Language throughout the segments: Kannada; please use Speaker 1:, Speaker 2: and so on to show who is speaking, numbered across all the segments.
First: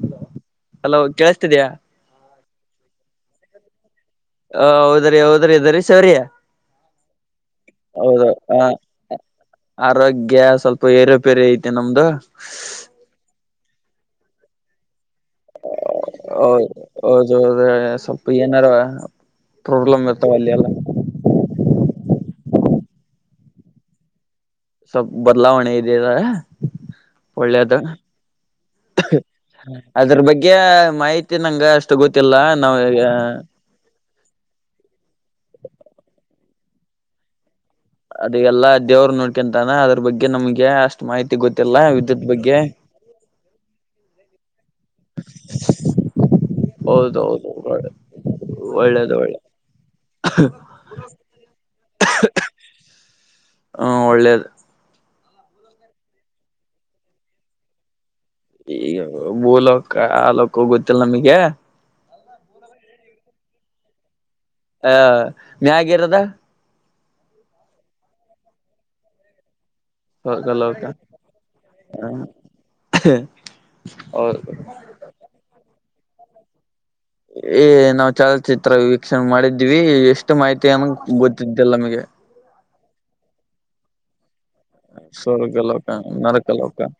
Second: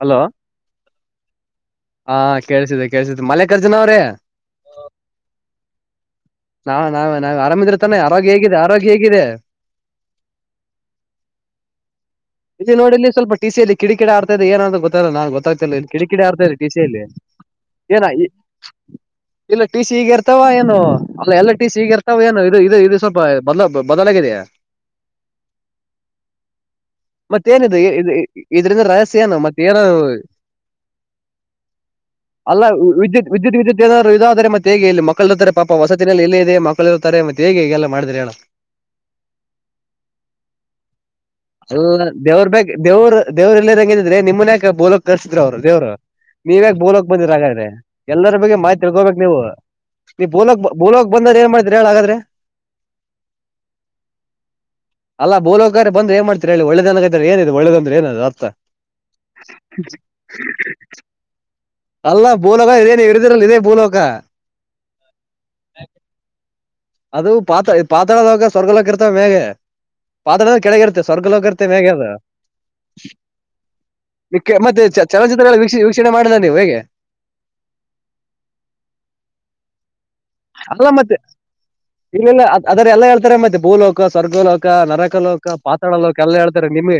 Speaker 1: ಹಲೋ
Speaker 2: ಹಲೋ ಕೇಳಿಸ್ತಿದ್ಯಾ
Speaker 1: ಹಾ ಕಳ್ಸಿದೆ ಕಳ್ಸಿದ್ದ ಮಲ್ಲಿಕಾರ್ಜುನ ಅವ್ರೇ
Speaker 2: ಹ ಹೌದ್ರೀ ಹೌದ್ರಿ ಇದದ್ರೀ ಶೌರ್ಯ
Speaker 1: ನಾವ್ ನಾವ ನಾವ್ ಆರಾಮಿದ್ರ ತಾನೆ ಆರೋಗ್ಯ ಹೇಗಿದೆ
Speaker 2: ಹ
Speaker 1: ಆರೋಗ್ಯ ಹೇಗಿದೆ
Speaker 2: ಆರೋಗ್ಯ ಸ್ವಲ್ಪ ಏರೋಪೇರೆ ಐತೆ ನಮ್ದು
Speaker 1: ಇದು ನೋಡಿ ಇ ಸ್ಲ್ಪ ಟ ಸಿಯಲ್ಲಿ ಕಿಡ ಕಡ ಆಡ್ತಾದೆ ಏನಾದ್ರ ಗೊತ್ತು ನಾನ್ ಗೊತ್ತಾಗ್ತಿಲ್ಲ ಇ ಕಿಡ ಕಿಡಿ ಆತಲ್ಲ ಟ
Speaker 2: ಹೌದು
Speaker 1: ಸಲ್ಲಿ
Speaker 2: ಹೌದೌದು
Speaker 1: ಏನ
Speaker 2: ಸ್ವಲ್ಪ ಏನಾರ
Speaker 1: ಇಲ್ಲ ಟಿ ಸಿ
Speaker 2: ಪ್ರಾಬ್ಲಮ್
Speaker 1: ಹಗ ಇರ್ತಾವ
Speaker 2: ಅಲ್ಲಿ ಎಲ್ಲ
Speaker 1: ಏನು ಅಲ್ಲ ಎಲ್ಲ ಟಿ ಸಿಗಿರ್ತ ಏನುೋ ಇದು ಇದು ಇದು ಸ್ವಲ್ಪ ಬದಲ ಬದಲಾಗಿದೆಯಾ
Speaker 2: ಸಬ್ ಬದಲಾವಣೆ ಇದದೆ
Speaker 1: ಮತ್ತೇನಿದು
Speaker 2: ಒಳ್ಳೇದು
Speaker 1: ಇದರಿಂದ ರಹಸ್ಯ ಏನು ಮತ್ತೆ ಏನ
Speaker 2: ಅದ್ರ ಬಗ್ಗೆ ಮಾಹಿತಿ ನಂಗ ಅಷ್ಟು ಗೊತ್ತಿಲ್ಲ
Speaker 1: ಅಲ್ಲ
Speaker 2: ನಾವ್
Speaker 1: ವಿದ್ಯುತ್ ವಿದ್ಯುತ್ ವಿದ್ಯುತ್ ಏಾದರು ಇದಾದರೆ ಮತ್ತೆ ಹೇಗೆ ಇಲ್ಲಿ ಮಕ್ಕಳು ಹತ್ತರೆ ಪಾಪ ವಸಿನಲ್ಲಿ ಎಲ್ಲ ಇದೆ ಮ ತತಾರೆ ಮೇಗಲ್ಲ
Speaker 2: ಅದ ಎಲ್ಲ ದೇವರು ನೋಡ್ಕೊಂತಾನ ಅದ್ರ ಬಗ್ಗೆ ನಮ್ಗೆ ಅಷ್ಟು ಮಾಹಿತಿ ಗೊತ್ತಿಲ್ಲ
Speaker 1: ಅಲ್ಲ
Speaker 2: ವಿದ್ಯುತ್
Speaker 1: ದೇವ್ರ
Speaker 2: ಬಗ್ಗೆ
Speaker 1: ಬಕ್ ದೇವ್ರು ದೇವ್ರ ಎಲ್ಲೇ ರ ಹಂಗಿದ್ರೆ ನಿಮ್ಮನ ಬೋಲಕ್ ಕಲ್ಸಿದ್ರು ಅವ್ರು ದೇವರು ನೀವ್ಯಾ ಬೋಲಕ ಬಂದಿರ
Speaker 2: ಹೌದೌದು
Speaker 1: ಹಾಗಾದ್ರೆ ಎಲ್ಲರ ಬಗ್ಗೆ ಮಾತಿ
Speaker 2: ಒಳ್ಳೇದು ಒಳ್ಳೇದು
Speaker 1: ತಿಳ್ಕೋಬೇಕಕ್ ನೀವು ನೀ ಬೋಲಕ್ ಬೋಲಕ ಬಂದ್ರ ಏನ್ ಮಾಡಿದ್ರೆ ಹೇಳಳ್ಗಾದ್ರೆ
Speaker 2: ಹ್ಮ ಒಳ್ಳೇದು
Speaker 1: ಅಲ್ಲ ಬೋಲೋಕಾರೆ ಬಂದ್ರ ಏ ಮಾಡ್ತೀ ಹೇಳಿ ಒಳ್ಳೆನದ ಏಿದೆ ಒಗಂದ್ರ ಏನದ
Speaker 2: ಈಗ ಭೂಲೋಕ ಆಲಕ ಗೊತ್ತಿಲ್ಲ ನಮಗೆ
Speaker 1: ಅಲ್ಲ ಭೂಲೋಕ ಇದೇನ ಇರಿದಿರಲ್ಲ ಇದೇ ಭೂಲಕ
Speaker 2: ಹನ್ಾಗ ಇರದ
Speaker 1: ಅದು ಪಾತ್ ಪಾತ್ಳದಾಗ ಸ್ವರ್ಗಲಕ ಇರ್ತಾವ ಮ್ಯೆ ಪಾಳದ
Speaker 2: ಸ್ವರ್ಗಲೋಕ
Speaker 1: ಕೆಳಗಿರುತ್ತೆ ಸ್ವರ್ಗ ಲೋಗಿತ್ತೆ ಮ್ಯಗ್ರೆ
Speaker 2: ಹೌದು
Speaker 1: ಮತ್ತೆ ಚಲನಚಿತ್ರಗಳು ವಕ್ಷ ವೀಕ್ಷಣೆ ಮಾಡುದ ನೀವು ಹೇಗೆ
Speaker 2: ಏ ನಾವವು ಚಲನಚಿತ್ರ ವೀಕ್ಷಣೆ ಮಾಡಿದೀವಿ ಎಷ್ಟ ಮ ಮಾಹಿತಿ ಅನ ಗೊತ್ತಿದ್ದಲ್ಲ ನಮಗೆ
Speaker 1: ಅದ್ರಲ್ಲ ಹೇತ ಮತ್ತೆ ಭೂ ಹೋಕ ಸ್ವರ್ಗೋ ಹೋಕ ಲೋ ನರಕ ಲೋಕ
Speaker 2: ಸ್ವರ್ಗ
Speaker 1: ಪಾತಾಳ ಲೋಕ ಎಲ್ಲಾ
Speaker 2: ನರಕ
Speaker 1: ಹೇಳ್ತಾರೆ
Speaker 2: ಲೋಕ
Speaker 1: ನಿಮ್ಗೆ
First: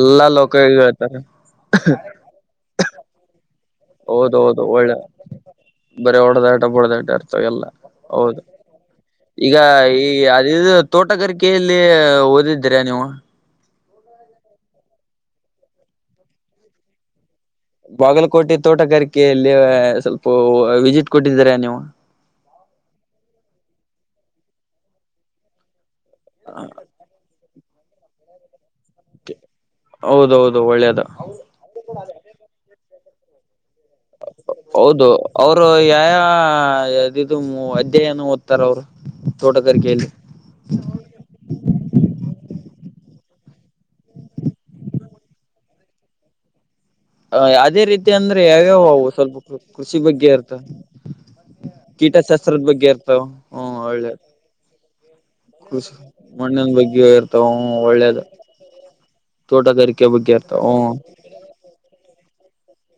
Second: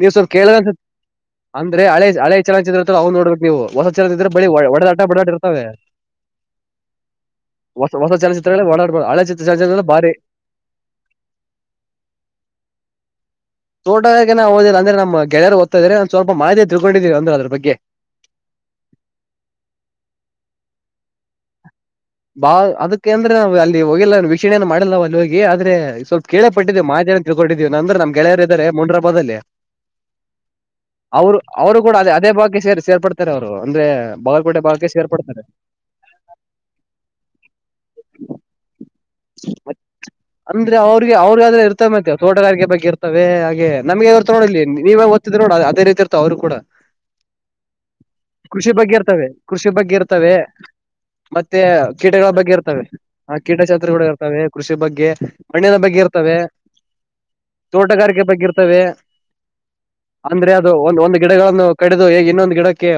Speaker 1: ನೀವ್ ಸ್ವಲ್ಪ
Speaker 2: ಲೋಕ
Speaker 1: ಕೇಳನ್ಸ
Speaker 2: ಹೇಳ್ತಾರೆ
Speaker 1: ಅಂದ್ರೆ ಹಳೆ ಹಳೆ ಚಲನ ಚಿತ್ರ ನಾವು ನೋಡ್ಬೇಕು ನೀವು ಹೊಸ ಇದ್ರೆ
Speaker 2: ಹೌದ
Speaker 1: ಬಿ
Speaker 2: ಹೌದು
Speaker 1: ಒಡ
Speaker 2: ಒಳ್ಳೆ
Speaker 1: ಆಟ ಬಡಾಟ ಇರ್ತಾವ
Speaker 2: ಬರೀ ಹೊಡೆದಾಟ ಬಡದಾಟ ಇರ್ತವೆ ಎಲ್ಲ
Speaker 1: ಹೊಸ
Speaker 2: ಹೌದು
Speaker 1: ಚತ್ರಳ ಬಳ
Speaker 2: ಈಗ ಈ ಅದದು ತೋಟಗಾರಿಕೆಯಲ್ಲಿ ಓದಿದ್ದೀರಾ ನೀವು
Speaker 1: ತೋಟಗೆ ನಾ ಹೋದಿಲ್ಲ ಅಂದ್ರೆ ನ ಗೆೆಯ ಓದ್ತ ಇದ್ರ ನ ಒ ಸ್ವಲ್ ಮಾಿತಿ ತಿಳ್ಕೊಂಡಿದೀಿ ಅ್ರ ಅ್ರರು
Speaker 2: ಬಾಗಲಕೋಟೆ ತೋಟಗಾರಿಕೆೆಯಲ್ಲಿ ಸ್ವಲ್ಪ ವಿಸಿಟ್ ಕೊಟ್ಟಿದ್ದೀರಾ ನೀವು
Speaker 1: ಬಾ ಅದ ಅಂದ್ರೆ ನಾವ ಅಲ್ಲಿ ಹೋಗಿಲ್ಲ ವೀಕ್ಷಣೆನು ಮಾಡಿಲ್ಲವ ಅಲ್ಲಿ ಹೋಗಿ ಆದ್ರೆ ಸ್ವಲ್ಪ ಕೇಳೇಟ್ಟಿದ್ದೀ ಮಾಹ ಜನ ತಿಳ್ಕೊಂಡೀವಿ ಅ್ರ ನಮ್ಗೆೆಯರ ಇದಾರೆ ಮುಂಡರಬದಲ್ಲಿ
Speaker 2: ಹೌದೌದು ಒಳ್ಳೇದು
Speaker 1: ಅವರು ಅವರು ಕೂಡ ಅದೇ ಅದೇ ಬಗ್ಗೆ ಸೇರ್ ಸೇರ್ಪಡ್ತಾರೆ ಅವರು ಅಂದ್ರೆ ಬಾಗಲಕೋಟೆ ಭಾಗಕ್ಕೆ
Speaker 2: ಹೌದು
Speaker 1: ಸೇರ್ಪಡ್ತಾರೆ
Speaker 2: ಅವರು ಯದು ಅಧ್ಯಯನ ಓದ್ತಾರ ಅವ್ರು
Speaker 1: ಅಂದ್ರೆ ಅವ್ರಿಗೆ ಅವ್ರಗ ಆದ್ರೆ ಇರ್ತಾರೆ ಮತ್ತೆ ತೋಟಗಾರಿಕ ಬಗ್ಗೆ ಇರ್ತ ಹಾಗೆ ನಮಗೆರ್ತ ನೋಡಿ ಇಲ್ಲಿ ನೀವೇ ಓದ್ಿದ್ರ ನೋಡ ಅದೇ ರತಿ ಇತ ಅವ್ರು ಕೂಡ
Speaker 2: ಹ ಅದೇ ರೀತಿ ಅಂದ್ರೆ
Speaker 1: ಕೃಷಿ
Speaker 2: ಯಾವ್ಯಾವ
Speaker 1: ಬಗ್ಗೆ
Speaker 2: ಅವು
Speaker 1: ಇರ್ತವೆ
Speaker 2: ಸ್ವಲ್ಪ ಕೃಷಿ ಬಗ್ಗೆ
Speaker 1: ಇರ್ತವೆ
Speaker 2: ಇರ್ತ
Speaker 1: ಮತ್ತೆ ಕೀಟಗಳ
Speaker 2: ಕೀಟಶಾಸ್ತ್ರದ
Speaker 1: ಇರ್ತವೆ
Speaker 2: ಬಗ್ಗೆ ಇರ್ತಾವ
Speaker 1: ಆ
Speaker 2: ಹ್ಮ
Speaker 1: ಕೀಟಶಾಸ್ತ್ರಗಳು
Speaker 2: ಒಳ್ಳೇದು
Speaker 1: ಇರ್ತವೆ ಕೃಷಿ ಬಗ್ಗೆ ಮಣ್ಣಿನ ಬಗ್ಗೆ ಇರ್ತವೆ
Speaker 2: ಮಣ್ಣನ್ ಬಗ್ಗೆ ಇರ್ತಾವ ಒಳ್ಳೇದು
Speaker 1: ತೋಟಗಾರಿಕೆ ಬಗ್ಗೆ ಇರ್ತವೆ
Speaker 2: ತೋಟಗಾರಿಕೆ ಬಗ್ಗೆ
Speaker 1: ಅಂದ್ರೆ
Speaker 2: ಇರ್ತವೆ
Speaker 1: ಅದು
Speaker 2: ಹೂ
Speaker 1: ಒಂದ್ ಒಂದು ಗಿಡಗಳನ್ನು ಕಡಿದು ಹೇಗೆ ಇನ್ನೊಂದು ಗಿಡಕ್ಕೆ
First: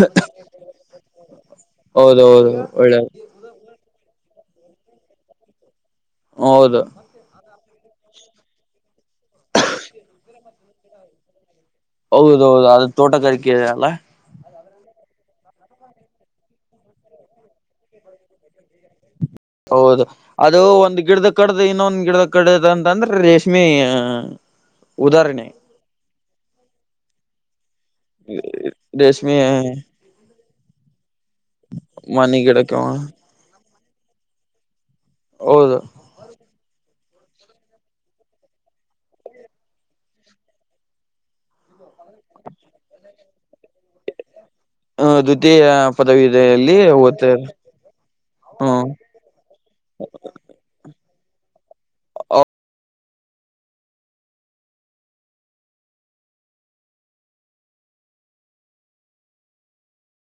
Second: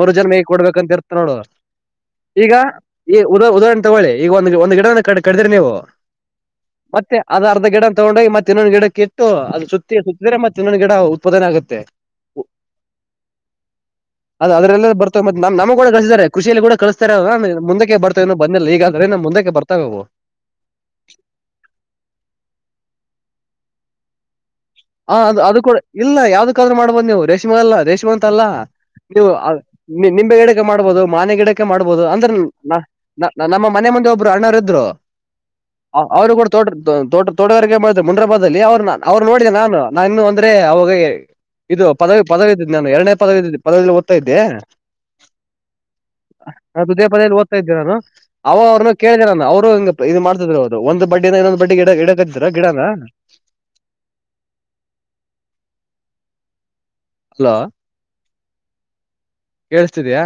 Speaker 1: ಮರು ಜನ್ಮ ಹೇಗ್ ಕೊಡ್ಬೇಕಂತ ಇರ್ತ ನೋಡ ಈಗ
Speaker 2: ಹೌದೌದು ಒಳ್ಳೇದು
Speaker 1: ಈ ಉದ ಉದಾಹರಣೆ ತಗಳಿ ಈಗ ಒಂದ ಒಂದ್ ಗಿಡ ಕಡದಿ್ರಿ ನೀವು
Speaker 2: ಹೌದು
Speaker 1: ಮತ್ತೆ ಅದ ಗಿಡ ತಗೊಂಡೋಗ ಮತ್ತನ್ನ ಗಿಡಕ ಇಟ್ಟು ಅದು ಸುತ್ತ ಸುತ್ತಿದ್ರೆತ್ತೆ ಮತ್ತು ಈನ್ನಾನ್ ಗಿಡ ಉತ್ಪಾದನೆ ಆಗುತ್ತೆ
Speaker 2: ಹೌದೌದು ಅದು ತೋಟಗಾರಿಕೆದೆ ಅಲ್ಲ
Speaker 1: ಅದುದಲ್ಲ ಬರ್ತವೆ ಮತ್ [unintelligible] ಕೃಷಿಯಲ್ಲಿೂಡ ಕಸ್ತಾರ ಮುಂದಕ್ಕೆ ಬರ್ತವೆ ಇಏನು ಬಂದಿಲ್ಲ ಈಗ ಸರಿ ನಮ್ಮ ಮುಂದಕ್ಕೆ ಬರ್ತಾ ಹೋು
Speaker 2: ಹೌದು ಅದು ಒಂದ್ ಗಿಡದ ಕಡ್ದು ಇನ್ನೊಂದ ಗಿಡದ ಕಡ್ದ ಅಂತಂದ್ರೆ ರೇಷ್ಮೆ
Speaker 1: ಹ ಅದು
Speaker 2: ಉದಾಹರಣೆ
Speaker 1: ಅದು ಕೂಡ ಇಲ್ಲ ಯಾವ್ದಕಾದ್ರೂ ಮಾಡ್ಬೋದ್ ನೀವು ರೇಷ್ಮೆ ಅಲ್ಲಾ ರೇಷ್ಮೆ ಅಂತ ಅಲ್ಲ ನೀವು
Speaker 2: ರೇಷ್ಮೆ
Speaker 1: ನಿಂಬೆ ಗಿಡಕ್ಕೆ ಮಾಡ್ಬೋದು ಮಾನೆ ಗಿಡಕ್ಕೆ ಮಾಡ್ಬೋದು ಅಂದ್ರೆ
Speaker 2: ಮನೆ ಗಿಡಕ್ಕೆ
Speaker 1: ನಮ್ಮ ಮನೆ ಮಂದಿ ಒಬ್ರು ಅಣ್ಣಾರು ಇದ್ರು
Speaker 2: ಹೌದು
Speaker 1: ಅವರು ತೋಟ ತೋಟ ತೋಟಗಾರಿಕೆ ಮಾಡಿದ್ರಾ ಮುನ್ರಾಬಾದದಲ್ಲಿ ಅವ್ರ ಅವ್ ನೋಿಡಿದ ನಾನು ನಾನ ಇನ್ನು ಅಂದ್ರೆ ಅವಾಗ ಇದು ಪದವಿ ಪದವಿ ಇದೆ ನಾನು ಎರನೇ ಪದವಿ ಇದ ಪದವಿ ಓದ್ತಾ ಇದ್ದೆ
Speaker 2: ಹ್ಮ ದ್ವಿತೀಯ ಪದವಿಲ್ಲಿ
Speaker 1: ದ್ವಿತೀಯ
Speaker 2: ಓದ್ತಾ
Speaker 1: ಪದವಿಲಿ ಇದ್ದೆ ನಾನು ಅವ ಅವ್ರನು ಕೇಳಿದರ ಅವರು ಹ ಇದು ಮಾಡ್ತಿದ್ರು ಅವರು ಒಂದು ಬಡ್ಡಿ ಇಂದ ಇನ್ನೊಂದು ಬಡ್ಡಿ ಗಿಡ ಗಿಡಕಟ್ಟಿದ್ರು ಗಿಡನ ಹಲೋ ಕೇಳಿಸ್ತಿದಯಾ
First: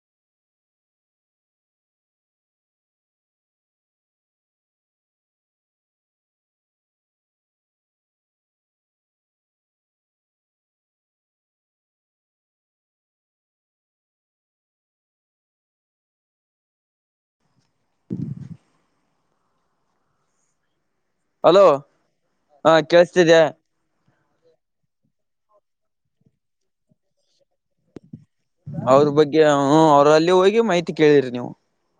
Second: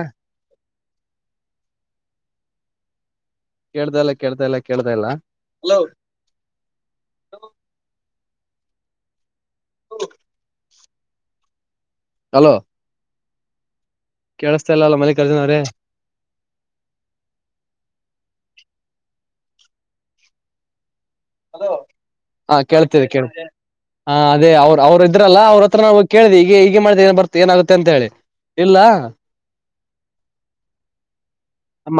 Speaker 1: ಕೇಳ್ದ ಇಲ್ಲ ಕೇಳ್ದ ಇಲ್ಲ ಕೇಳ್ದ ಇಲ್ಲ [unintelligible] ಹಲೋ ಕೇಳಿಸಸ್ತಾ ಇಲ್ಲ ಅಲ್ಲ ಮಲ್ಲಿಕರ್ಜನವ್ರೆ
Speaker 2: ಹಲೋ
Speaker 1: ಹಾ ಕೇಳ್ತೀರಿ ಕೇಳ ಹಾ ಅದೇ ಅವ್ ಅವರು ಇದ್ರಲ್ಲ ಅವ್ರತ್ರ ನಾವು ಕೇಳ್ದಿ ಈೀಗ ಹೀಗೆ ಮಾಡಿದ ಏನ್ ಬರ್ ಏನಾಗುತ್ತೆ ಅಂತ ಹೇಳಿ ಇಲ್ಲ
Speaker 2: ಅವ್ರ ಬಗ್ಗೆ ಹ ಅವ್ರಲ್ಲಿ ಹೋಗಿ ಮಾಹಿತಿ ಕೇಳಿದಿರಿಿ ನೀವು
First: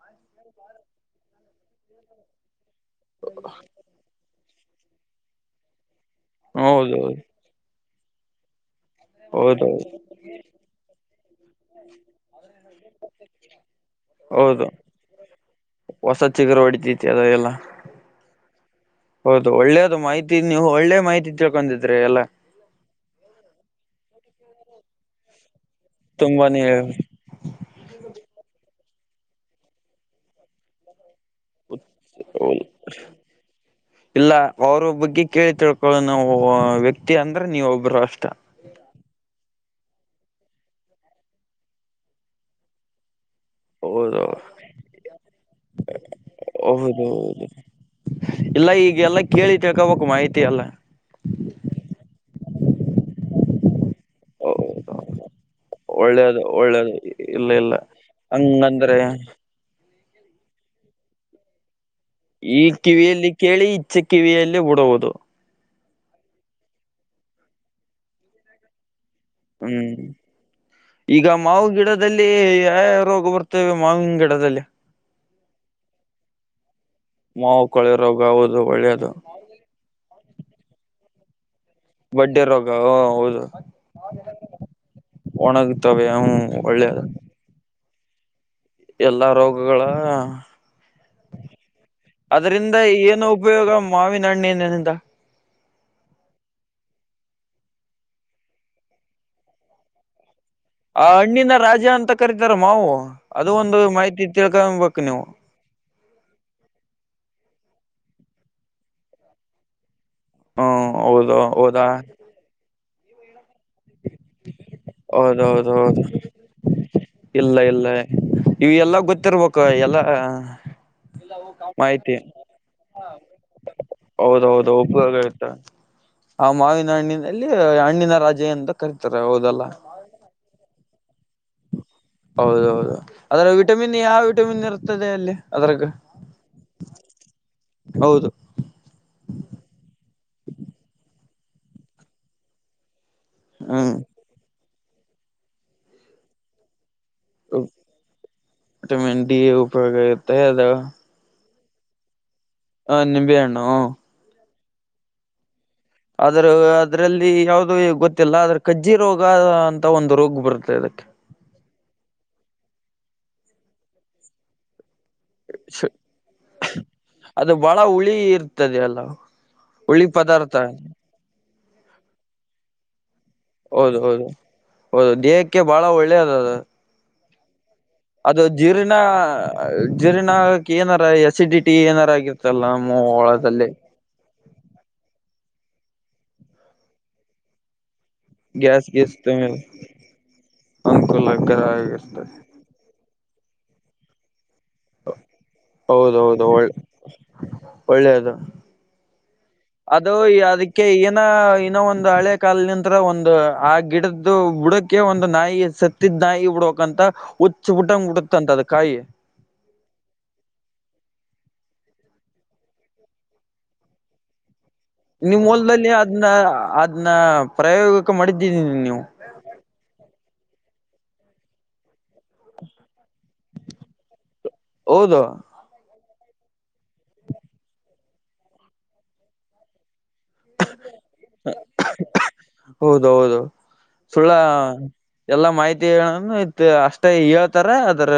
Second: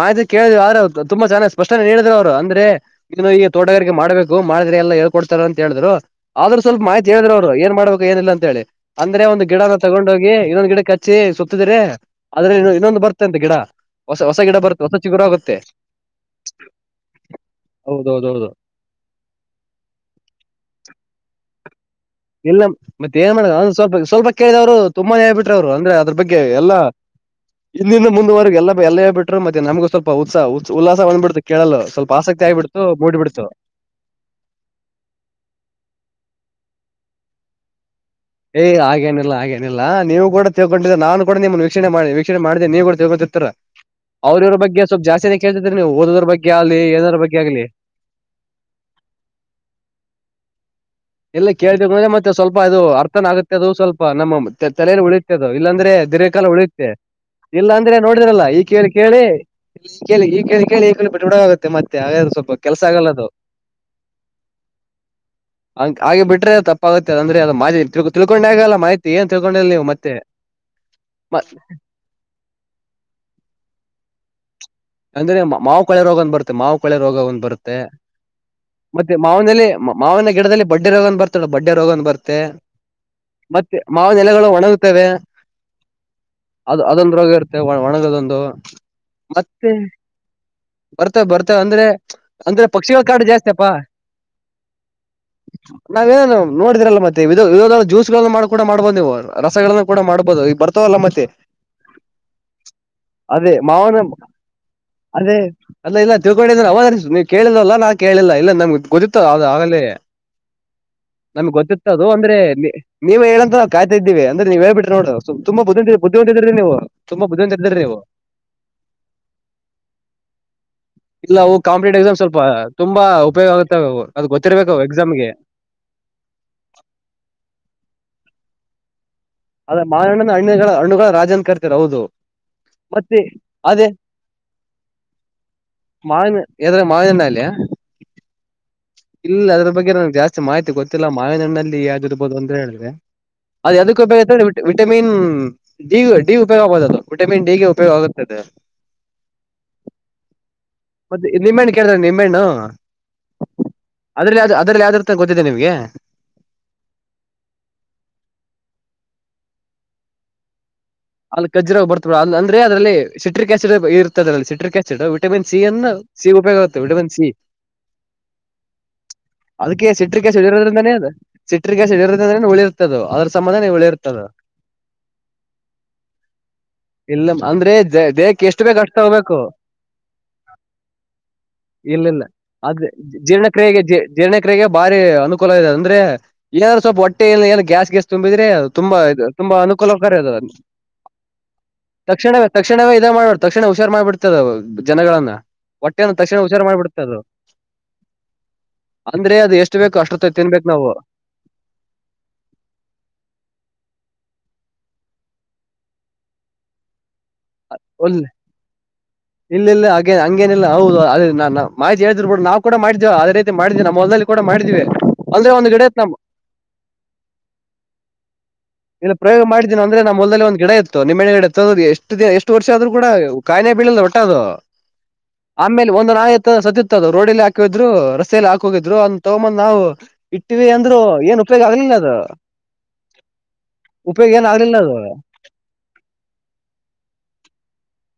Speaker 1: ಮಾಹಿತಿ ಕೇಳಿದವಿ ಆದ್ರೆ ತುಂಬಾ ಚೆನ್ನಾಗ್ ಸ್ಪಷ್ಟನೆ ನೀಡಿದ್ರು ಅವರು ಅಂದ್ರೆ ಇದುನ್ನ ಈಗ ಈಗ ತೋಟಗಾರಿಕೆ ಮಾಡಬೇಕು ಹೂ ಮಾಡ್ರ ಎಲ್ಲ ಹೇಳ್ ಕೊಡ್ತಾರ ಅಂತ ಹೇಳಿದರು ಆದ್ರರು ಸ್ವಲ್ಪ ಮಾಹತಿ
Speaker 2: ಹೌದೌದು
Speaker 1: ಹೇಳಿದ್ರ ಅವರು ಏನ್ ಮಾಡ್ಬೇಕು ಏನಿಲ್ಲ ಅಂತ ಹೇಳಿ ಅಂದ್ರೆ ಒಂದು ಗಿಡನ
Speaker 2: ಹೌದೌದು
Speaker 1: ತಗೊಂಡ ಹೋಗಿ ಇನ್ನೊಂದ್ ಗಿಡ ಕಚ್ಚಿ ಸುತ್ತಿದ್ರರಿ ಆದ್ರೆ ಇನ್ನೊಂದು ಬರ್ತೆ ಅಂತ ಗಿಡ ಹೊಸ ಗಿಡ
Speaker 2: ಹೌದು
Speaker 1: ಬರುತ್ತೆ ಹೊಸ ಚಿಗುರ ಆಗುತ್ತೆ
Speaker 2: ಹೊಸ ಚಿಗರು ಹೊಡಿತೈತಿ ಅದ ಎಲ್ಲ
Speaker 1: ಹೌದೌದ ಹೌದು
Speaker 2: ಹೌದು ಒಳ್ಳೇದು ಮಾಹಿತಿ ನೀವು ಒಳ್ಳೆ ಮಾಹಿತಿ ತಿಳ್ಕೊಂಡಿದ್ದಿ
Speaker 1: ಇಲ್ಲ ಮತ್ತೆ ಏನ್ ಮಾಡ ಸ್ವಲ್ಪ ಸ್ವಲ್ಪ ಕೇಳಿದವ್ರು ತುಂಬಾನೇ ಹೇಳ್ಬಿಟ್ಟು ಅಂದ್ರೆ ಅದ್ರ ಬಗ್ಗೆ
Speaker 2: ತುಂಬಾನೇ
Speaker 1: ಎಲ್ಲಾ ಇಂದಿಂದ ಮುಂದುವರೆ ಎಲ್ಲಾ ಎಲ್ಲೇ ಬಿಟ್ಟರು ಮತ್ತೆ ನಮಗ ಸ್ವಲ್ಪ ಉಸಾ ಉಲ್ಲಾಸಂದ್ ಬಿಟ್ಟು ಕೇಳಲು ಸ್ವಲ್ಪ ಆಸಕ್ತಿ ಆಗಿಬಿಡ್ತು ಮೂಡಿಬಿಡ್ತು
Speaker 2: ಇಲ್ಲ ಅವ್ರ ಬಗ್ಗೆ ಕೇಳಿ ತಿಳ್ಕೊಳ್ಳೋಣ ವ್ಯಕ್ತಿ ಅಂದ್ರೆ ನೀವು ಒಬ್ರು ಅಷ್ಟು
Speaker 1: ಏ್ ಹಾಗೇನಿಲ್ಲ ಹಾಗೇ ಇಲ್ಲ ನೀವು ಕೂಡ ತಗೊಂಡ್ರ ನಾನು ಕಡ ನಿಮ್ಮ್ ವೀಕ್ಷಣೆ ಮಾಡಿ ವೀಕ್ಷೆ ಮಾಡೆ ನೀವು ತೊಗೊ
Speaker 2: ಹೌದು
Speaker 1: ಅವ್ರ ಇವ್ರ ಬಗ್ಗೆ ಸ್ವಲ್ಪ ಜಾಸ್ತಿಿನ ಕೇಳ್ತಿದ್ರರಿ ನೀವು ಓದೋದ್ರ ಬಗ್ಗೆ ಆಗ್ಲಿ
Speaker 2: ಹೌದು
Speaker 1: ಏನ್ರ ಬಗ್ಗೆ
Speaker 2: ಹೌದು
Speaker 1: ಆಗ್ಲಿ
Speaker 2: ಇಲ್ಲ ಈಗೆಲ್ಲ ಕೇಳಿ ತಿೇಳ್ಕೊಬೇಕಕ್ು ಮಾಹಿತಿ ಎಲ್ಲ
Speaker 1: ಇಲ್ಲ ಕೇಳಂದ್ರೆ ಮತ್ತೆ ಸ್ವಲ್ಪ ಅದು ಅರ್ಥನ ಆಗುತ್ತೆ ಅದು ಸ್ವಲ್ಪ ನಮ್ಮ
Speaker 2: ಹೌದು
Speaker 1: ತಲಲಿ ಉಳ ಇಲ್ಲಾಂದ್ರೆ
Speaker 2: ಒಳ್ಳೇದು
Speaker 1: ದೀರ್ಘಕಾಲ ಉಳಿಯುತ್ತೆ
Speaker 2: ಒಳ್ಳೇದು ಇಲ್ಲ
Speaker 1: ಇಲ್ಲಾ
Speaker 2: ಇಲ್ಲ
Speaker 1: ಅಂದ್ರೆ ನೋಡಿದರಲ್ಲ ಈ ಕೇಳಿ
Speaker 2: ಹಂಗಂದ್ರೆ
Speaker 1: ಕೇಳಿ ಈ ಕೇಳಿ ಈ ಕೇಳಿ ಕೇಳಿ ಈ ಕಡೇ ಬಿಟ್ಬಡಬೇಕಾಗುತ್ತೇ
Speaker 2: ಈ ಕಿವಿಯಲ್ಲಿ ಕೇಳಿ ಇಚ್ಛೆ ಕಿವಿಯಲ್ಲಿ ಬಿಡುವುದು
Speaker 1: ಅ ಹಾಗೆ ಬಿಟ್ರೆ ತಪ್ಪಾಗುತ್ತೆ ಅಂದ್ರೆ ಅದು ಮಾಿ ತಿ ತಿಳ್ಕೊಂಡೆ ಆಗಲ್ಲ ಮಾಹಿತಿ ಏನ್ ತಿಳ್ಕೊಂಡಿರ್ಲ್ಲ ನೀವು
Speaker 2: ಹ್ಮ್
Speaker 1: ಮತ್ತೆ
Speaker 2: ಈಗ ಮಾವು ಗಿಡದಲ್ಲಿ ಯಾವ ರೋಗ ಬರ್ತೇವೆ ಮಾವಿನ ಗಿಡದಲ್ಲಿ
Speaker 1: ಅಂದ್ರೆ ಮಾವು ಕಳೆ ರೋಗ ಒಂದ್ ಬರುತ್ತೆ ಮಾವು ಕಳೆ ರೋಗ ಒಂದ್
Speaker 2: ಮಾವು
Speaker 1: ಬರುತ್ತೆ
Speaker 2: ಕೊಳೆ ರೋಗ ಹೌದು ಒಳ್ಳೇದು
Speaker 1: ಮತ್ತೆ ಮಾವನಲ್ಲಿ ಮಾವಿನ ಗಿಡದಲ್ಲಿ ಬಡ್ಡಿ ರೋಗನ್ ಬರ್ತಳ ಬಡ್ಡ ರೋಗಂದ ಬರುತ್ತೆ
Speaker 2: ಬಡ್ಡೆ ರೋಗ ಹೌದು
Speaker 1: ಮತ್ತೆ ಮಾವನೆಲೆಗಳು ಒಣಗುತ್ತವೆ
Speaker 2: ಒಣಗುತ್ತವೆ ಹ್
Speaker 1: ಅದು
Speaker 2: ಒಳ್ಳೆದು
Speaker 1: ಅದೊಂದ್ ರೋಗ ಇರುತ್ತೆ ಒಣಗದೊಂದು
Speaker 2: ಎಲ್ಲಾ ರೋಗಗಳ
Speaker 1: ಬರ್ತೇ ಬರ್ತವೆ ಅಂದ್ರೆ ಅಂದ್ರೆ
Speaker 2: ಅದರಿಂದ
Speaker 1: ಪಕ್ಷಿಗಳ ಕಾಡು
Speaker 2: ಏನು
Speaker 1: ಜಾಸ್ತಿ ಅಪ್ಪಾ
Speaker 2: ಉಪಯೋಗ ಮಾವಿನ ಹಣ್ಣಿನಿಂದ
Speaker 1: ನಾವೇಏನು ನೋಡಿದ್ರರಲ್ಲ ಮತ್ತೆ ಜ್ಯೂಸ್ ಗಳನ್ನು ಮಾಡ ಕೂಡ ಮಾಡ್ಬೋದು ನೀವು ರಸಗಳನ್ನು ಕೂಡ ಮಾಡ್ಬೋದು ಬರ್ತಾವಲ್ಲ
Speaker 2: ಆ
Speaker 1: ಮತ್ತೆ
Speaker 2: ಹಣ್ಣಿನ ರಾಜ ಅಂತ ಕರಿತಾರೆ ಮಾವು ಅದು
Speaker 1: ಅದೇ
Speaker 2: ಒಂದು
Speaker 1: ಮಾವನ
Speaker 2: ಮಾಹಿತಿ ತಿಳ್ ಕಂಬಕ್ನವು
Speaker 1: ಅದೇ ಅಲ್ಲ ಇಲ್ಲ ತಿಳ್ಕೊಂಡಿದ್ರೆ ಅವಧಾನರಿಸತು ನೀವು್ ಕೇಳಿದವಲ್ಲ ನಾ್ ಕೇಳಿಲ್ಲ ಇಲ್ಲ ನಮ್ಗೆ ಗೊತ್ತತ್ತು ಆಗಲೇ
Speaker 2: ಹ್ಮ ಹೌದು
Speaker 1: ನಮ್ಗೆ
Speaker 2: ಹೌದಾ
Speaker 1: ಗೊತ್ತಿತ್ತದು ಅಂದ್ರೆ ನೀವ ಹೇಳಂತ ಕಾಯ್ಾ ಇದೀವಿ ಅಂದ್ರೆ ನೀವುೇಳ್ಿ್ರಿ ನೋಡು
Speaker 2: ಹೌದೌದ
Speaker 1: ತುಂಬ ಬುದ
Speaker 2: ಹೌದು
Speaker 1: ಬುದ್ಧಿಂತ ಇದ್ರಿ ನೀವು ತುಂಬಾ ಬುದ್ಧಿಂತ ಇದ್ರಿ ನೀವು
Speaker 2: ಇ ಎಲ್ಲ ಗೊತ್ತಿರ್ಬೇಕಕ್ ಎಲ್ಲಾ
Speaker 1: ಇಲ್ಲ ಅವು ಕಾಂಪಿಟೇಿವ್
Speaker 2: ಮಾಹಿತಿ
Speaker 1: ಎಕ್ಸಾಮ್ ಸ್ವಲ್ಪ ತುಂಬಾ ಉಪಯೋಗ ಆಗುತ್ತವೆ ಅದು
Speaker 2: ಹೌದೌದು
Speaker 1: ಗೊತ್ತಿರ್ಬೇಕ
Speaker 2: ಉಪಯೋಗ
Speaker 1: ಎಕ್ಸಾಮ್ಗೆ
Speaker 2: ಇರ್ತ ಆ ಮಾವಿನ ಹಣ್ಣಿನಲ್ಲಿ ಹಣ್ಣಿನ ರಾಜೆ ಎಂತ ಕರಿತ
Speaker 1: ಅದ ಮಹಣ್ಣನ ಹಣ್ಣಿಗಳ ಹಣ್ಣುಗಳ ರಾಜನ್ ಕರ್ತರ ಹೌದು
Speaker 2: ಹೌದೌದು
Speaker 1: ಮತ್ತೆ
Speaker 2: ಅದ್ರ
Speaker 1: ಅದೇ
Speaker 2: ವಿಟಮಿನ್ ಯಾವ ವಿಟಮಿನ್ ಇರ್ತದೆ ಅಲ್ಲಿ ಅದ್ರಕ್ಕ
Speaker 1: ಯಾ
Speaker 2: ಹೌದು
Speaker 1: ಇಲ್ಲ ಅದ್ರ ಬಗ್ಗೆ ನಂಗೆ ಜಾಸ್ತಿ ಮಾಹಿತಿ ಗೊತ್ತಿಲ್ಲ ಮಾವಿನಣ್ಣಲ್ಲಿ ಯಾವ್ದು ಇರ್ಬೋದು ಅಂದ್ರೆ ಹೇಳೆ ಅದ್
Speaker 2: ಹ್ಮ್
Speaker 1: ಎದಕ್ಕೆ ಉಪಯೋಗ ಆ ವಿಟಮಿನ್ ಡಿ ಡಿ ಉಪಯೋಗ ಆಗ್ಬಹುದು ಅದು ವಿಟಮಿನ್ ಡಗೆ ಉಪಯೋಗ ಆಗತುತ್ತದೆ
Speaker 2: ವಿಟಮಿನ್ ಡಿ ಉಪಯೋಗ ಇರುತ್ತೆ ಅದು
Speaker 1: ಮತ್ತೆ ನಿಮ್ಮೆಣ್ಣ ಕೇಳ್ರ ನಿಮ್ಮೆಣ್ಣು
Speaker 2: ಹ ನಿಂಬ್ಯಾ್ಣ
Speaker 1: ಅ್ರ ಯಾವ್ದದರ್ತಂತ ಗೊತ್ತಿದೆ ನಿಮಗೆ
Speaker 2: ಆದ್ರ ಅದ್ರಲ್ಲಿ ಯಾವವು್ದ ಗೊತ್ತಿಲ್ಲ ಅದ್ರ ಕಜ್ಜಿ ರೋಗ ಅಂತ ಒಂದು ರೋಗ್ ಬರುತ್ತೆ ಅದಕ್ಕೆ
Speaker 1: ಅಲ್ಲಿ ಕಜ್ಜರ ಹಿ ಬರ್ತ ಬಿಡ ಅಂದ್ರೆ ಅದ್ರಲ್ಲಿ ಸಿಟ್ರಿಕ್ ಆಸಿಡ್ ಇರುತ್ತದೆದ್ರಲ್ಲಿ ಸಿಟ್ರಿಕ್್ಯ ಚ ವಿಟಮಿನ್ ಸಿ ಅನ್ನ ಸಿ ಉಪಯೋಗ ಆುತ್ತೆ ವಿಟಮಿನ್ ಸಿ
Speaker 2: ಅದು ಬಹಳ ಹುಳಿ ಇರ್ತದೆ ಅಲ್ಲ
Speaker 1: ಅದಕ್ಕೆ
Speaker 2: ಹುಳಿ
Speaker 1: ಸಿಟ್ರಿ ಕಾಶ
Speaker 2: ಪದಾರ್ಥ
Speaker 1: ಇರೋದ್ರಿಂದೇ ಸಿಟ್ರ ಗೇಶಸ್ ಇರೋ್ರ ಉಳಿರ್ತದು ಅದ್ರ ಸಂಬಂಧನೇ
Speaker 2: ಹೌದ
Speaker 1: ಉಳಿರ್ತದು
Speaker 2: ಹೌದು ಹೌದು ದೇಹಕ್ಕೆ ಬಹಳ ಒಳ್ಳೇದ ಅದ
Speaker 1: ಇಲ್ಲ ಅಂದ್ರೆ
Speaker 2: ಅದು
Speaker 1: ದೇಹಕ್ಕೆ ಎಷ್ಟು ಬೇಕ ಅಷ್ಟು
Speaker 2: ಜೀರ್ನ
Speaker 1: ತಗೋಬೇಕು
Speaker 2: ಜೀರ್ನಕ್ಕೆ ಏನಾರ ಎಸಿಡಿಟಿ ಏನಾರ
Speaker 1: ಇಲ್ಲಿಲ್ಲ
Speaker 2: ಆಗಿತ್ತಲ್ಲ
Speaker 1: ಅದ ಜೀರ್ಣಕ್ರಿಯೆಗೆ ಜೀರ್ಣ್ರ ಭಾರಿ ಅನುಕೂಲ ಇದೆ ಅಂದ್ರೆ ಏನಾದ್ರು ಸ್ವಲ್ಪ ಹೊಟ್ಟೆ ಏ ಗ್ಯಾಸ್ ಗ್ಯಾಸ್ ತುಂಬಿದ್ರೆ ಅದು
Speaker 2: ಗ್ಯಾಸ್
Speaker 1: ತುಂಬಾ
Speaker 2: ಗೀಸ್
Speaker 1: ಇದು ತುಂಬಾ ಅನುಕೂಲಕಾರಿ ಅದು
Speaker 2: ಅನುಕೂಲಕರ ಆಗಿರ್ತದೆ
Speaker 1: ತಕ್ಷಣವೇ ತಕ್ಷಣವೇ ಇದ ಮಾಡ್ಬಿಡ್ತು ತಕ್ಷಣ ಹುಷಾರ್ು ಮಾಡ್ಬಿಡ್ತದ ಅವ ಜನಗಳನ್ನ ಹೊಟ್ಟೆಯನ್ನು ತಕ್ಷಣ
Speaker 2: ಹೌದೌದು
Speaker 1: ಹುಷಾರ
Speaker 2: ಒಳ್ಳೆ
Speaker 1: ಮಾಡಿಬಿಡ್ತೆ ಅದು
Speaker 2: ಒಳ್ಳೇದು
Speaker 1: ಎಷ್ಟು ಬೇಕು
Speaker 2: ಅದು
Speaker 1: ಅಷ್ಟೊತ್ತ ತಿನ್ಬೇಕು ನಾವು
Speaker 2: ಅದಕ್ಕೆ ಏನ ನೋ ಒಂದು ಹಳೆ ಕಾಲ್ ನಂತ್ರ ಒಂದು ಆ ಗಿಡದ್ದು ಬುಡಕ್ ಒಂದು ನಾಯಿ ಸತ್ತಿದ್ ನಾಯಿ ಬಿಡ್ಬೇಕಂತ ಹುಚ್ಚ್ ಬಿಟ್ಟಂಗ್
Speaker 1: ಒಳ್ಳೆ
Speaker 2: ಬಿಡುತ್ತಂತ ಅದ ಕಾಯಿ
Speaker 1: ಇಲ್ಲ ಇಲ್ಲ ಹಾಗೇ ಹಂಗೇನಿಲ್ಲ ಹೌದು ಅ ನಾ ನ ಮಾ್ತಿ ಹೇಳಿದ್ ಬಿು ನಾವುೂಡ ಮಾಡ್ವ ಅದೇೀತಿ ಮಾಡ್ವಿ ನಮ್ಮ ಹೊಲದಲ್ಲಿ ಕೂಡ ಮಾಡಿದ್ವಿ
Speaker 2: ನಿಮ್
Speaker 1: ಅಂದ್ರೆ ಒಂದು ಗಿಡ
Speaker 2: ಹೊಲದಲ್ಲಿ
Speaker 1: ಇತ್ತು ನಮ್
Speaker 2: ಅದ್ನ್ನ ಅದ್ನ್ನ ಪ್ರಯೋಗಕ್ಕೆ ಮಾಡಿದ್ದ
Speaker 1: ಇಲ್ಲ ಪ್ರಯೋಗ ಮಾಡಿದ್ದನಿ ಅಂದ್ರೆ ನಮ್ಮ ಹೊಲ್ದಲ್ಲಿ ಒಂದು ಗಿಡ ಇತ್ತು ನಿಮ್ಮ ಎಳಗಡೆ ತಂದೋದು ಎಷ್ಟು ದಿನ ಎಷ್ಟು ವರ್ಷ ಆದ್ರೂ ಕೂಡ ಕಾಯನೆ ಬಳಲ್ ಒಟ್ಟ ಅದು
Speaker 2: ಹೌದು
Speaker 1: ಆಮೇಲೆ ಒಂದು ನಾಯ ಸತ್ತುತ್ತ ಅ ರೋಡ್ಲ್ಲಿ ಹಾಕಿದ್ರು ರಸ್ತೆಯಲ್ಲಿ ಹಾಕ ಹೋಗಿದ್ರು ಅ್ ತಗೊ್ ನಾವು ಇಟ್ಟೀಿವ ಅಂದ್ರರು ಏನ್ ಉಪಯೋಗ ಆಗ್ಲಿಲ್ಲ ಅದು
Speaker 2: ಹೌದೌದು
Speaker 1: ಉಪಯೋಗ
Speaker 2: ಸುಳ್ಳ
Speaker 1: ಏನ್ ಆಗ್ಲಿಲ್ಲ ಅದು
Speaker 2: ಎಲ್ಲಾ ಮಾಹಿತಿನು ಇ ಅಷ್ಟೇ ಹೇಳ್ತಾರ ಅದ್ರ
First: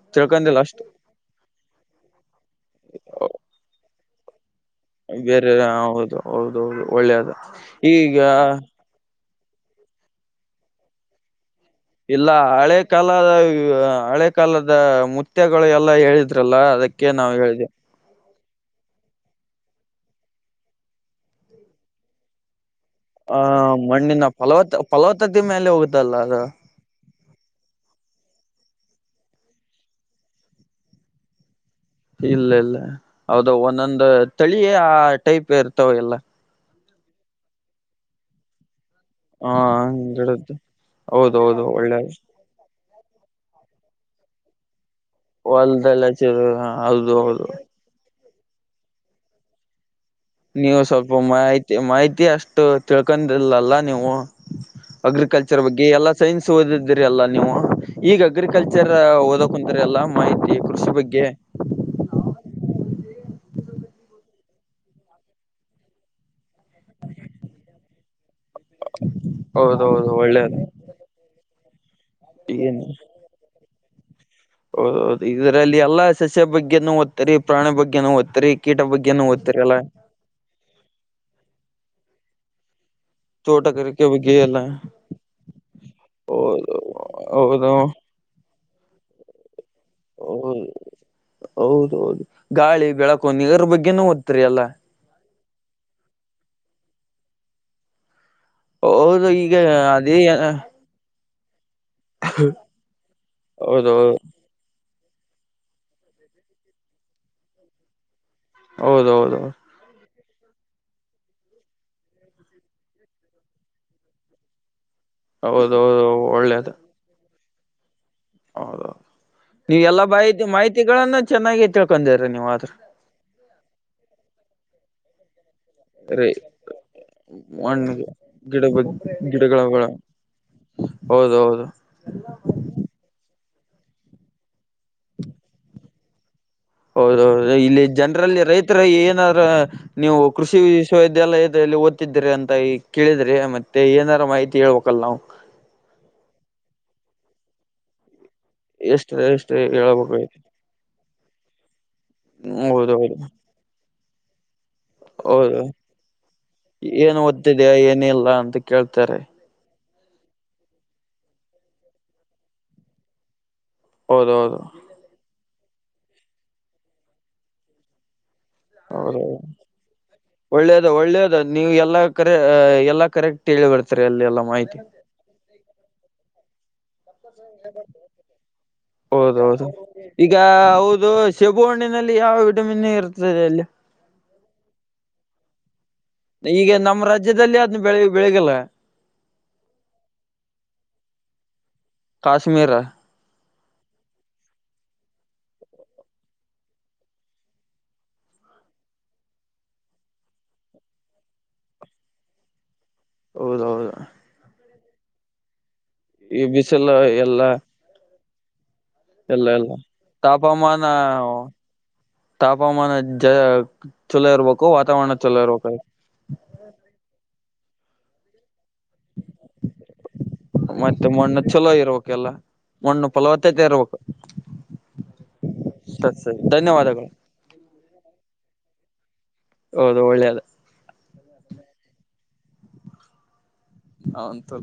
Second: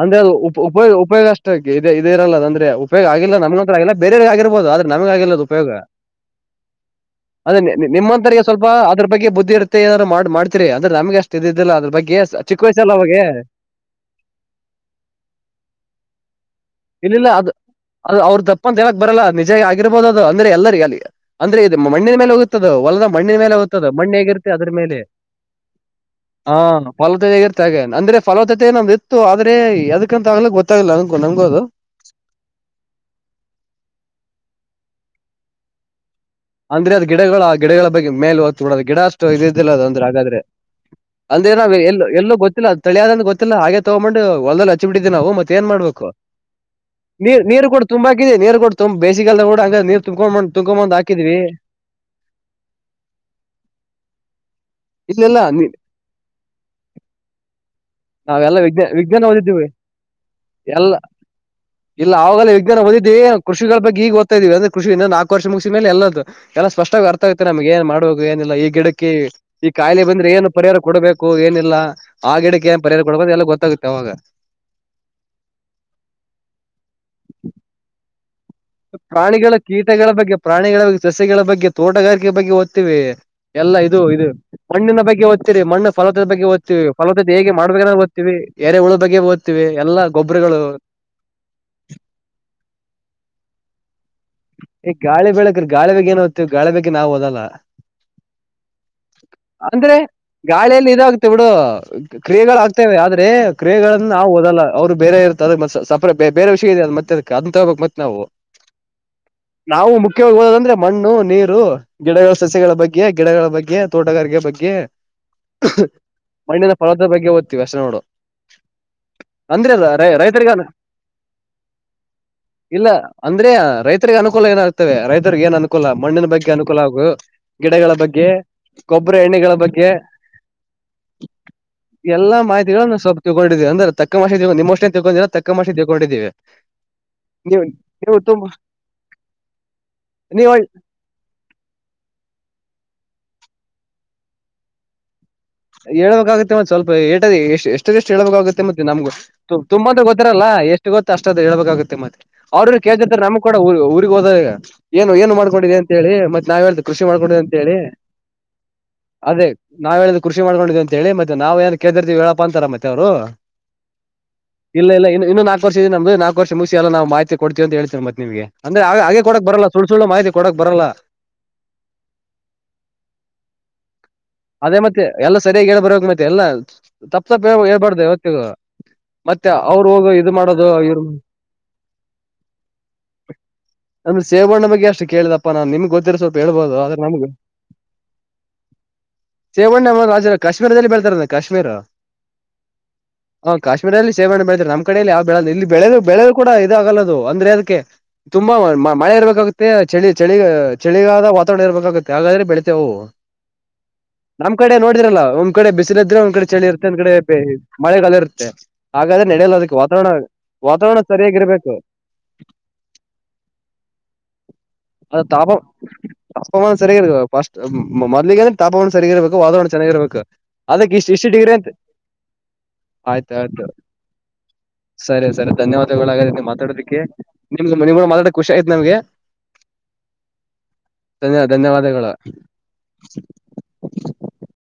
Speaker 1: ಅಂದ್ರೆ ಅ ಉಪಯೋಗ ಉಪಯೋಗ ಅಷ್ಟ ಇ ಇದ ಇರಲ್ಲ ಅ್ರೆ ಉಪಯೋಗ ಆಗಿಲ್ಲ ನಮ್ಗಂಂತತ್ರ ಆಗಿಲ್ಲ ಬೇರೆಗ ಆದ್ರೆ ನಮಗಲ್ಲ
Speaker 2: ಬೇರೆ
Speaker 1: ಉಪಯೋಗ
Speaker 2: ಹೌದು ಹೌದೌದು ಒಳ್ಳೇದು
Speaker 1: ಅ
Speaker 2: ಈಗ
Speaker 1: ನಿಮ್ಮಂತರಿಗೆ ಸ್ವಲ್ಪ ಅದ್ರ ಬಗ್ಗೆ ಬುದ್ಧಿ ಇರುತ್ತೆ ಏಾದ್ ಮಾಡ್ತೀರಿ ಅ್ರ ನಮ್ಗೆ ಅಷ್ಟ ಇದ
Speaker 2: ಇಲ್ಲ ಹಳೆ ಕಾಲದ ಹಳೆ ಕಾಲದ ಮುತ್ಯಗಳು ಎಲ್ಲಾ ಹೇಳಿದ ಇದ್ರಲ್ಲ ಅದಕ್ಕೆ ನಾವು ಹೇಳಿದೆ
Speaker 1: ಅಪ್ಪ ಅಂತ ಹೇಳಕ್ ಬರಲ್ಲ ನಿಜ ಆಗಿರ್ಬಹದು ಅಂದ್ರ ಎಲ್ಲರಿಗೆಗ ಅಂದ್ರೆ ಇದು ಮ್ಣಿನ ಮೇಲೆ ಹೋಗುತ್ತೆ ಹೊಲದ ಮಣ್ಣಿನ
Speaker 2: ಆ
Speaker 1: ಮೇಲೆ ಹ್ತದ ಮಣ್ಣ
Speaker 2: ಮಣ್ಣಿನ
Speaker 1: ಹೇಗಿರುತ್ತ ಅದ್ರ
Speaker 2: ಫಲವತ್ತ
Speaker 1: ಮೇಲೆ
Speaker 2: ಫಲವತ್ತತೆ ಮೇಲೆ ಹೋಗುದಲ್ಲ ಅದು
Speaker 1: ಹ ಹೊ ಗಿರ್ತೆ ಅಂದ್ರೆ ಫಲವತತೆ ನಮ್ದ್ ಇತ್ತು ಆದ್ರೆ ಅದಕ್ಕಂತ ಆಗ್ಲಿ ಗೊತ್ತಾಗಿಲ್ಲ ಅನ್ಕೊಂಡು ನಮಗ ಅದು
Speaker 2: ಇಲ್ಲ ಇಲ್ಲ ಹೌದು ಒಂದೊಂದು ತಳಿಯೇ ಆ ಟೈಪ್ ಇರ್ತವೆ ಎಲ್ಲ
Speaker 1: ಅಂದ್ರೆ ಅದು ಗಿಡಗಳು ಆ ಗಿಡಗಳ ಬಗ್ ಮೇಲೆ ಹೊತ್ತು ಕೊಡೋದು ಗಿಡ ಅಷ್ಟು
Speaker 2: ಹ
Speaker 1: ಇದಿಲ್ಲ ಅದ ಅಂದ್ರೆ ಹಾಗಾದ್ರೆ
Speaker 2: ಗಿಡದ್ದು
Speaker 1: ಅಂದ್ರ
Speaker 2: ಹೌದೌದು
Speaker 1: ನಾವ ಎ
Speaker 2: ಒಳ್ಳೆ
Speaker 1: ಎಲ್ಲೂ ಗೊತ್ತಿಲ್ಲ ತಳಿಯಾದಂತ ಗೊತ್ತಿಲ್ಲ ಹಾಗೆ ತೊಗೊಂಬೊಂಡು ಹೊಲ್ದ ಬಿಟ್ಟಿದ್ದೆವಿ ನಾವು ಮತ್ತೆ ಏನ್
Speaker 2: ಹೊಲ್ದಲ್ಲ
Speaker 1: ಮಾಡ್ಬೇಕು
Speaker 2: ಹೌದು
Speaker 1: ನೀ
Speaker 2: ಹೌದು
Speaker 1: ನೀರು ಕೂಡ ತುಂಬಾ ನೀರ್ ಕ ಬೇಡ ನೀ ತುಕೊಂಡ ತುಕೊ
Speaker 2: ನೀವು
Speaker 1: ಹಾಿ
Speaker 2: ಸ್ವಲ್ಪ ಮಾಹಿತಿ ಮಾಹಿತಿ ಅಷ್ಟು ತಿಳ್ಕೊಂಡಿಲ್ಲಲ್ಲ ನೀವು
Speaker 1: ಇಲ್ಲೆಲ್ಲ
Speaker 2: ಅಗ್ರಿಕಲ್ಚರ್ ಬಗ್ಗೆ ಎಲ್ಲಾ ಸೈನ್ಸ್ ಓದಿದಿರಿ ಅಲ್ಲಾ ನೀವು ಈಗ
Speaker 1: ನಾವೆಲ್ಲ ವಿಜ್ಞ
Speaker 2: ಅಗ್ರಿಕಲ್ಚರ್
Speaker 1: ವಿಜ್ಞಾನ ಓದಿದೀವಿ
Speaker 2: ಓದಕುಂತರಿ ಎಲ್ಲಾ ಮಾಹಿತಿ
Speaker 1: ಎಲ್ಲ
Speaker 2: ಕೃಷಿ ಬಗ್ಗೆ
Speaker 1: ಇಲ್ಲ ಆಾಗಲೇ ಈ ನಾವುದಿದ್ದೇ ಕಷಗಳ ಬಗ್ ಈಗಓದ್ಾ ಇದೀ ಅ್ರ ಕಷ ಇ ನಾಕ ವರ್ ಮುಗಸಿದೇಲೆ ಎಲ್ಲದು ಎಲ್ಲ ಸ್ಪಷ್ಟವಾಗಿ ಅರ್ಥ ಆಗತ್ತೆ ನಮ್ಗೆ ಏನ್ ಮಾಡ್ಬೇಕು ಏನಿಲ್ಲ ಈ ಗಿಡಕಿ ಈ ಕಾಯಿಲೆ
Speaker 2: ಹೌದೌದು
Speaker 1: ಬಂದ್ರೆ ಏನು
Speaker 2: ಒಳ್ಳೇದು
Speaker 1: ಪರಿಹಾರ ಕೊಡಬೇಕು ಏನಿಲ್ಲ ಇಲ್ಲ ಆ ಗಿಡಕ್ಕೆ ಏ
Speaker 2: ಏನು
Speaker 1: ಪರಿಯಾರ ಕೊಡ್ಬೋದು ಎಲ್ಲ ಗೊತ್ತಾಗುತ್ತೆ ಅವಾಗ
Speaker 2: ಹೌದೌದು ಇದ್ರಲ್ಲಿ ಎಲ್ಲಾ ಸಸ್ಯ ಬಗ್ಗೆನುೂ ದ್ತ್ತರಿ ಪ್ರಾಣಿ ಬಗ್ಗೆನೂ ಓದ್ತ್ತರಿ
Speaker 1: ಪ್ರಾಣಿಗಳ ಕೀಟಗಳ ಬಗ್ಗೆ ಪ್ರಾಣಿಗಳ ಬಗ್ ಸಸ್ಯಗಳ ಬಗ್ಗೆ ತೋಟಗಾರಿಕೆ ಬಗ್ಗೆ ಹ ಎಲ್ಲಾ ಇದು
Speaker 2: ತೋಟಗಾರಿಕೆ
Speaker 1: ಇದು
Speaker 2: ಬಗ್ಗೆ ಎಲ್ಲ
Speaker 1: ಮಣ್ಣಿನ ಬಗ್ಗೆ ದ್ತೀರಿ ಮಣ್ಣ ಫಲವತದ ಬಗ್ಗೆ
Speaker 2: ಹೌದು
Speaker 1: ದ್ತೀವಿ ಫಲವತ ಹೇಗೆ
Speaker 2: ಹೌದು
Speaker 1: ಮಾಡ ದ್ತಿವಿ ಏನ ಹುಳ ಬಗ್ಗೆ ದ್
Speaker 2: ಹೌದು ಹೌದ ಹೌದು ಗಾಳಿ ಬೆಳಕೊೊಂಡ ಎರ ಬಗ್ಗೆನ ದ
Speaker 1: ಗಾಳಿ ಬೆಳಕ್ರ ಗಾಳಿ ಬೇಗ್ ಏನು ಓ್ತೀವಿ ಗಾಳಿ ಬಗ್ ನಾವ್ ಓದಲ್ಲ
Speaker 2: ಹೌದು ಈಗ
Speaker 1: ಅಂದ್ರೆ
Speaker 2: ಅದೇ
Speaker 1: ಗಾಳಿಯಲ್ಲಿ ಇದಾಗ ಬಿಡು ಕ್ರಿಯೆಗಳುಾಗಗ್ತವೆ ಆದ್ರೆ ಕ್ರಿಯೆನ್ನ
Speaker 2: ಹೌದೌದು
Speaker 1: ನಾವು ಓದಲ್ಲ ಅವ್ರು ಬೇರೆ ಇರ್ತದೆ ಅದು ಸ ಬೇರೆ ವಿಷಯ ಇದೆ ಅ ಮತ್ತೆರ್ ಅಂತ ಹಗಬೇಕ ಮತ್ತೆ ನಾವು
Speaker 2: ಹೌದ ಹೌದೌದು
Speaker 1: ಹೋಗುವುದಂದ್ರೆ ಮಣ್ಣು ನೀರು ಗಿಡಗಳ ಸಸ್ಯಗಳ ಬಗ್ಗೆ ಗಿಡಗಳ ಬಗ್ಗೆ ತೋಟಗಾರಿಕೆ ಬಗ್ಗೆ
Speaker 2: ಹೌದೌದು
Speaker 1: ಮಣ್ಣಿನ
Speaker 2: ಒಳ್ಳೇದು
Speaker 1: ಪರ್ವತದ ಬಗ್ಗೆ ಓದ್ತೀವಿ ಅಷ್ಟ ನೋಡು
Speaker 2: ಹೌದು
Speaker 1: ಅಂದ್ರೆ
Speaker 2: ನೀವ್
Speaker 1: ಅದ
Speaker 2: ಎಲ್ಲಾ ಮಾಹಿತಿ
Speaker 1: ರೈತರಿಗ
Speaker 2: ಮಾಹಿತಿಗಳನ್ನ ಚೆನ್ನಾಗಿ ತಿಳ್ಕೊಂಡಿರಿ ನೀವು ಆದ್ರ
Speaker 1: ಇಲ್ಲ ಅಂದ್ರೆ ರೈತರಿಗ ಅನುಕೂ ಏನಾಗತವೆ ರೈತರಿಗೆ ಏ ಅನುಕೂಲ ಮಣ್ಣಿನ
Speaker 2: ರೀ
Speaker 1: ಬಗ್ಗೆ ಅನುಕೂಲ ಆಗುದು ಗಿಡಗಳ
Speaker 2: ಮಣ್ಣಿಗೆ
Speaker 1: ಬಗ್ಗೆ
Speaker 2: ಗಿಡ ಬಗ್
Speaker 1: ಗೊಬ್ಬರ ಎಣ್ಣೆಗಳ
Speaker 2: ಗಿಡಗಳ
Speaker 1: ಬಗ್ಗೆ
Speaker 2: ಹೌದೌದು
Speaker 1: ಎಲ್ಲಾ ಮಾಹಿತಿ ಹೇಳ ಸ್ವಪ ತಗೊಂಡಿದ್ದವಿ ಅಂದ್ರ ತಕ್ಕಮ ಮಾಡಿ ನಿಮ್ಮಷ್ಟೇ ತಗೊಂಡ್ರ ತಕ್ಕಮ ಮಾಡಿ ತಗೊಂಡಿದ್ದೀವಿ
Speaker 2: ಹೌದೌದು ಇಲ್ಲಿ ಜನರಲ್ಲಿ
Speaker 1: ತುಂಬಾ
Speaker 2: ರೈತ ಏನಾದ್ರ ನೀವು ಕೃಷಿ ವಿಶ್ವವಿದ್ಯಾಲಯದಲ್ಲಿ ಓದ್ತಿದ್ದೀರಿ ಅಂತ ಕೇಳಿದ ್ರೆ ಮತ್ತೆ ಏನಾದಾರು ಮಾಹಿತಿ ಹೇಳ್ಬೇಕಲ್ಲ ನಾವು
Speaker 1: ಹೇಳ್ಬೇಕಾಗುತ್ತೆ ಮತ್ತತ್ ಸ್ವಲ್ಪ ಏಟ ಎಷ್ಟ ಎಷ್ಟ ಎಷ್ಟು ಹೇಳ್ಬೇಕಾಗುತ್ತೆ ಮತ್ತೆ ನಮಗ
Speaker 2: ಎಷ್ಟು ಎಷ್ಟು
Speaker 1: ತುಂಬ
Speaker 2: ಹೇಳ್ಬೇಕೈತಿ
Speaker 1: ಗೊತ್ತಿರಲ್ಲ ಎಷ್ಟು ಗೊತ್ತ ಅಷ್ಟ ಹೇಬೇಕಾಗುತ್ತೆ ಮತ್ತೆ ಅವ್ರ ಕ
Speaker 2: ಹೌದೌದು
Speaker 1: ನಮ್ ಕೂಡ ಕದಾ ಏನು ಏನು
Speaker 2: ಹೌದು
Speaker 1: ಮಾಡ್ಕೊಂಡಿದೆ ಅಂತ ಹೇಳಿ ಮತ್ತೆ ನಾವ್ ಹೇಳ್ದು ಕೃಷಿ
Speaker 2: ಏನ್
Speaker 1: ಮಾಡ್ಕೊಂಡಿದೆವಿ ಅಂತ
Speaker 2: ಓದ್ತಿದ್ಯಾ
Speaker 1: ಹೇಳಿ
Speaker 2: ಏನಿಲ್ಲ ಅಂತ ಕೇಳ್ತಾರೆ
Speaker 1: ಅದೇ ನಾವ ಹೇಳಿದ್ರ ಕೃಷಿ ಮಾಡ್ಕೊಂಡೀವಿಂತ ಹೇಳಿ ಮತ್ತೆ ನಾವ ಏನ್ ಕೇಳದಿರ್ತವಿ ಹೇಳಲ್ಲಪ್ಪ ಅಂತಾರ ಮತ್ತೆ ಅವರು
Speaker 2: ಹೌದೌದು
Speaker 1: ಇಲ್ಲ ಇಲ್ಲ ಇನ್ನು ಇನ್ನು ನಾಲ್ಕು ವರ್ಷ ಇದೆ ನ್ದ ನಾಲ್ಕು ವರ್ಷ ಮುಗಿಸಿ ಎಲ್ಲ ನಾವು ಮಾಹತಿಡ್ತೀವಿ ಅಂತ ಹೇಳ್ೀವಿ ಮತ್ತೆ ನಿಮಗೆ ಅಂದೆ ಹಾಗೆ ಕೊಡಕ್ ಬರಲ್ಲ ಸು ಸು
Speaker 2: ಒಳ್ಳೇದು ಒಳ್ಳೇದು ನೀವ್ ಎಲ್ಲಾ ಕರೆ ಎಲ್ಲಾ ಕರೆಕ್ಟ್ ಹೇಳಿ ಬರ್ತೀರಿ ಅಲ್ಲಿ ಎಲ್ಲ
Speaker 1: ಅದೇ ಮತ್ತೆ ಎಲ್ಲ ಸರಿಯಾಗಿ ಹೇಳ್ಬರ್ಬೇಕು ಮತ್ತೆ ಎಲ್ಲ ತಪ್ಪ ತಪ್ಪ ಹ ಹೇಳ್ಬಾರ್ದು ಹೊತ್ತಿಗ
Speaker 2: ಹೌದೌದು ಈಗ
Speaker 1: ಇವ್ರು
Speaker 2: ಹೌದು ಶೆಬು ಹಣ್ಣಿನಲ್ಲಿ ಯಾವ ವಿಟಮಿನ್ ಇರ್ತದೆ ಅಲ್ಲಿ
Speaker 1: ನಮ್ ಸೇವಣ್ಣ ಬಗ್ಗೆ ಅಷ್ಟ ಕೇಳಿದಪ್ಪ ನಾನ್ ನಿಮ್ಗೆ ಗೊ
Speaker 2: ಈಗ ನಮ್ಮ ರಾಜ್ಯದಲ್ಲಿ ಅದನ್ ಬೆಳ ಬೆಳಿಗಲ್ಲ
Speaker 1: ಚೇವಣ್ಣಮ್ಮ ರಾಜ ಕಾಶ್ಮೀರದಲ್ಲಿ ಬಳ್ತಾರ ಕಾಶ್ಮೀರ
Speaker 2: ಕಾಶ್ಮೀರ
Speaker 1: ಹಾ ಕಾಶ್ಮೀರಲ್ಲಿ ಸೇವೆನೆ ಮಾಡ ಬೆಳದಾರೆ ನ ಕಡೆಯಲ್ಲಿ ಯಾವ ಬೆಳಲ್ಲ ಇ ಬೆಳದು ಬೆಳೆದು ಕೂಡ ಇದಾಗಗಲ್ಲ ಅಂದ್ರೆ ಅದಕ್ಕೆ ತುಂಬಾ ಮಳೆ ಇರ್ಬೇಕಾಗುತ್ತೆ ಚಳಿ ಚಳಿ ಚಳಿಗಾದ ವಾತಾವರಣ ಇರ್ಬೇಕಾಗುತ್ತೆ ಹಾಗಾದ್ರೆ ಬೆಳ
Speaker 2: ಹೌದೌದು
Speaker 1: ಒಮ್ಡೆೋಡಿರಲ್ಲ ಒಂದ್ ಕಡೆ ಬಿಸಿಲಿದ್ರೆ ಒಂದ್
Speaker 2: ಈ
Speaker 1: ಕಡೆ ಚಳಿರುತ್ತೆ
Speaker 2: ಬಿಸಿಲು
Speaker 1: ಒಂದ್ ಕಡೆ
Speaker 2: ಎಲ್ಲ
Speaker 1: ಮಳೆಗಾಲ ಇರುತ್ತೆ ಹಾಗಾದ್ರೆ
Speaker 2: ಎಲ್ಲ
Speaker 1: ನಡೆಯಲ
Speaker 2: ಎಲ್ಲ
Speaker 1: ಅದಕ್ಕೆ ವಾತಾವರಣ
Speaker 2: ತಾಪಮಾನ
Speaker 1: ವಾತಾವರಣ ಸರಿಯಾಗಿರ್ಬೇಕು
Speaker 2: ತಾಪಮಾನ ಜ ಚಲೋ ಇರ್ಬೇಕು ವಾತಾವರಣ
Speaker 1: ಅದು
Speaker 2: ಚಲೋ ಇರ್ಬೇಕ
Speaker 1: ಪಫಸ್ಟ್ ಮಾರ್ಲಿ ಕ ತಾಪವನ್ನು್ ಸರಿಯಗಿರ್ಬೇಕು ವಾದರಣ ಚೆನ್ನಾಗಿರ್ಬೇಕು ಅದಕ್
Speaker 2: ಮತ್ತೆ
Speaker 1: ಇಷ್ಟ ಇಷ್ಟು
Speaker 2: ಮಣ್ಣು
Speaker 1: ಡಿಗ್ರಿ ಅಂತ
Speaker 2: ಚಲೋ ಇರ್ಬೇಕು ಎಲ್ಲ ಮಣ್ಣು
Speaker 1: ಆಯ್ತು
Speaker 2: ಫಲವತ್ತತೆ
Speaker 1: ಆಯ್ತು
Speaker 2: ಇರ್ಬೇಕು
Speaker 1: ಸರಿ ಸರಿ ಧನ್ಯವಾದಗಳು
Speaker 2: ಸಸ್ಯ.
Speaker 1: ಹಾಗಾದ ಮಾತಾಡೋದಿಕ್ಕೆ
Speaker 2: ಧನ್ಯವಾದಗಳು
Speaker 1: ನಿಮ್ದ ನಿಮ್ ಮಾತಾಡಕ್ಕೆ ಖುಷಿ ಆಯತು ನಮ್ಗೆ
Speaker 2: ಹೌದು ಒಳ್ಳೆಯದ
Speaker 1: ಕ
Speaker 2: ಹೌಂತು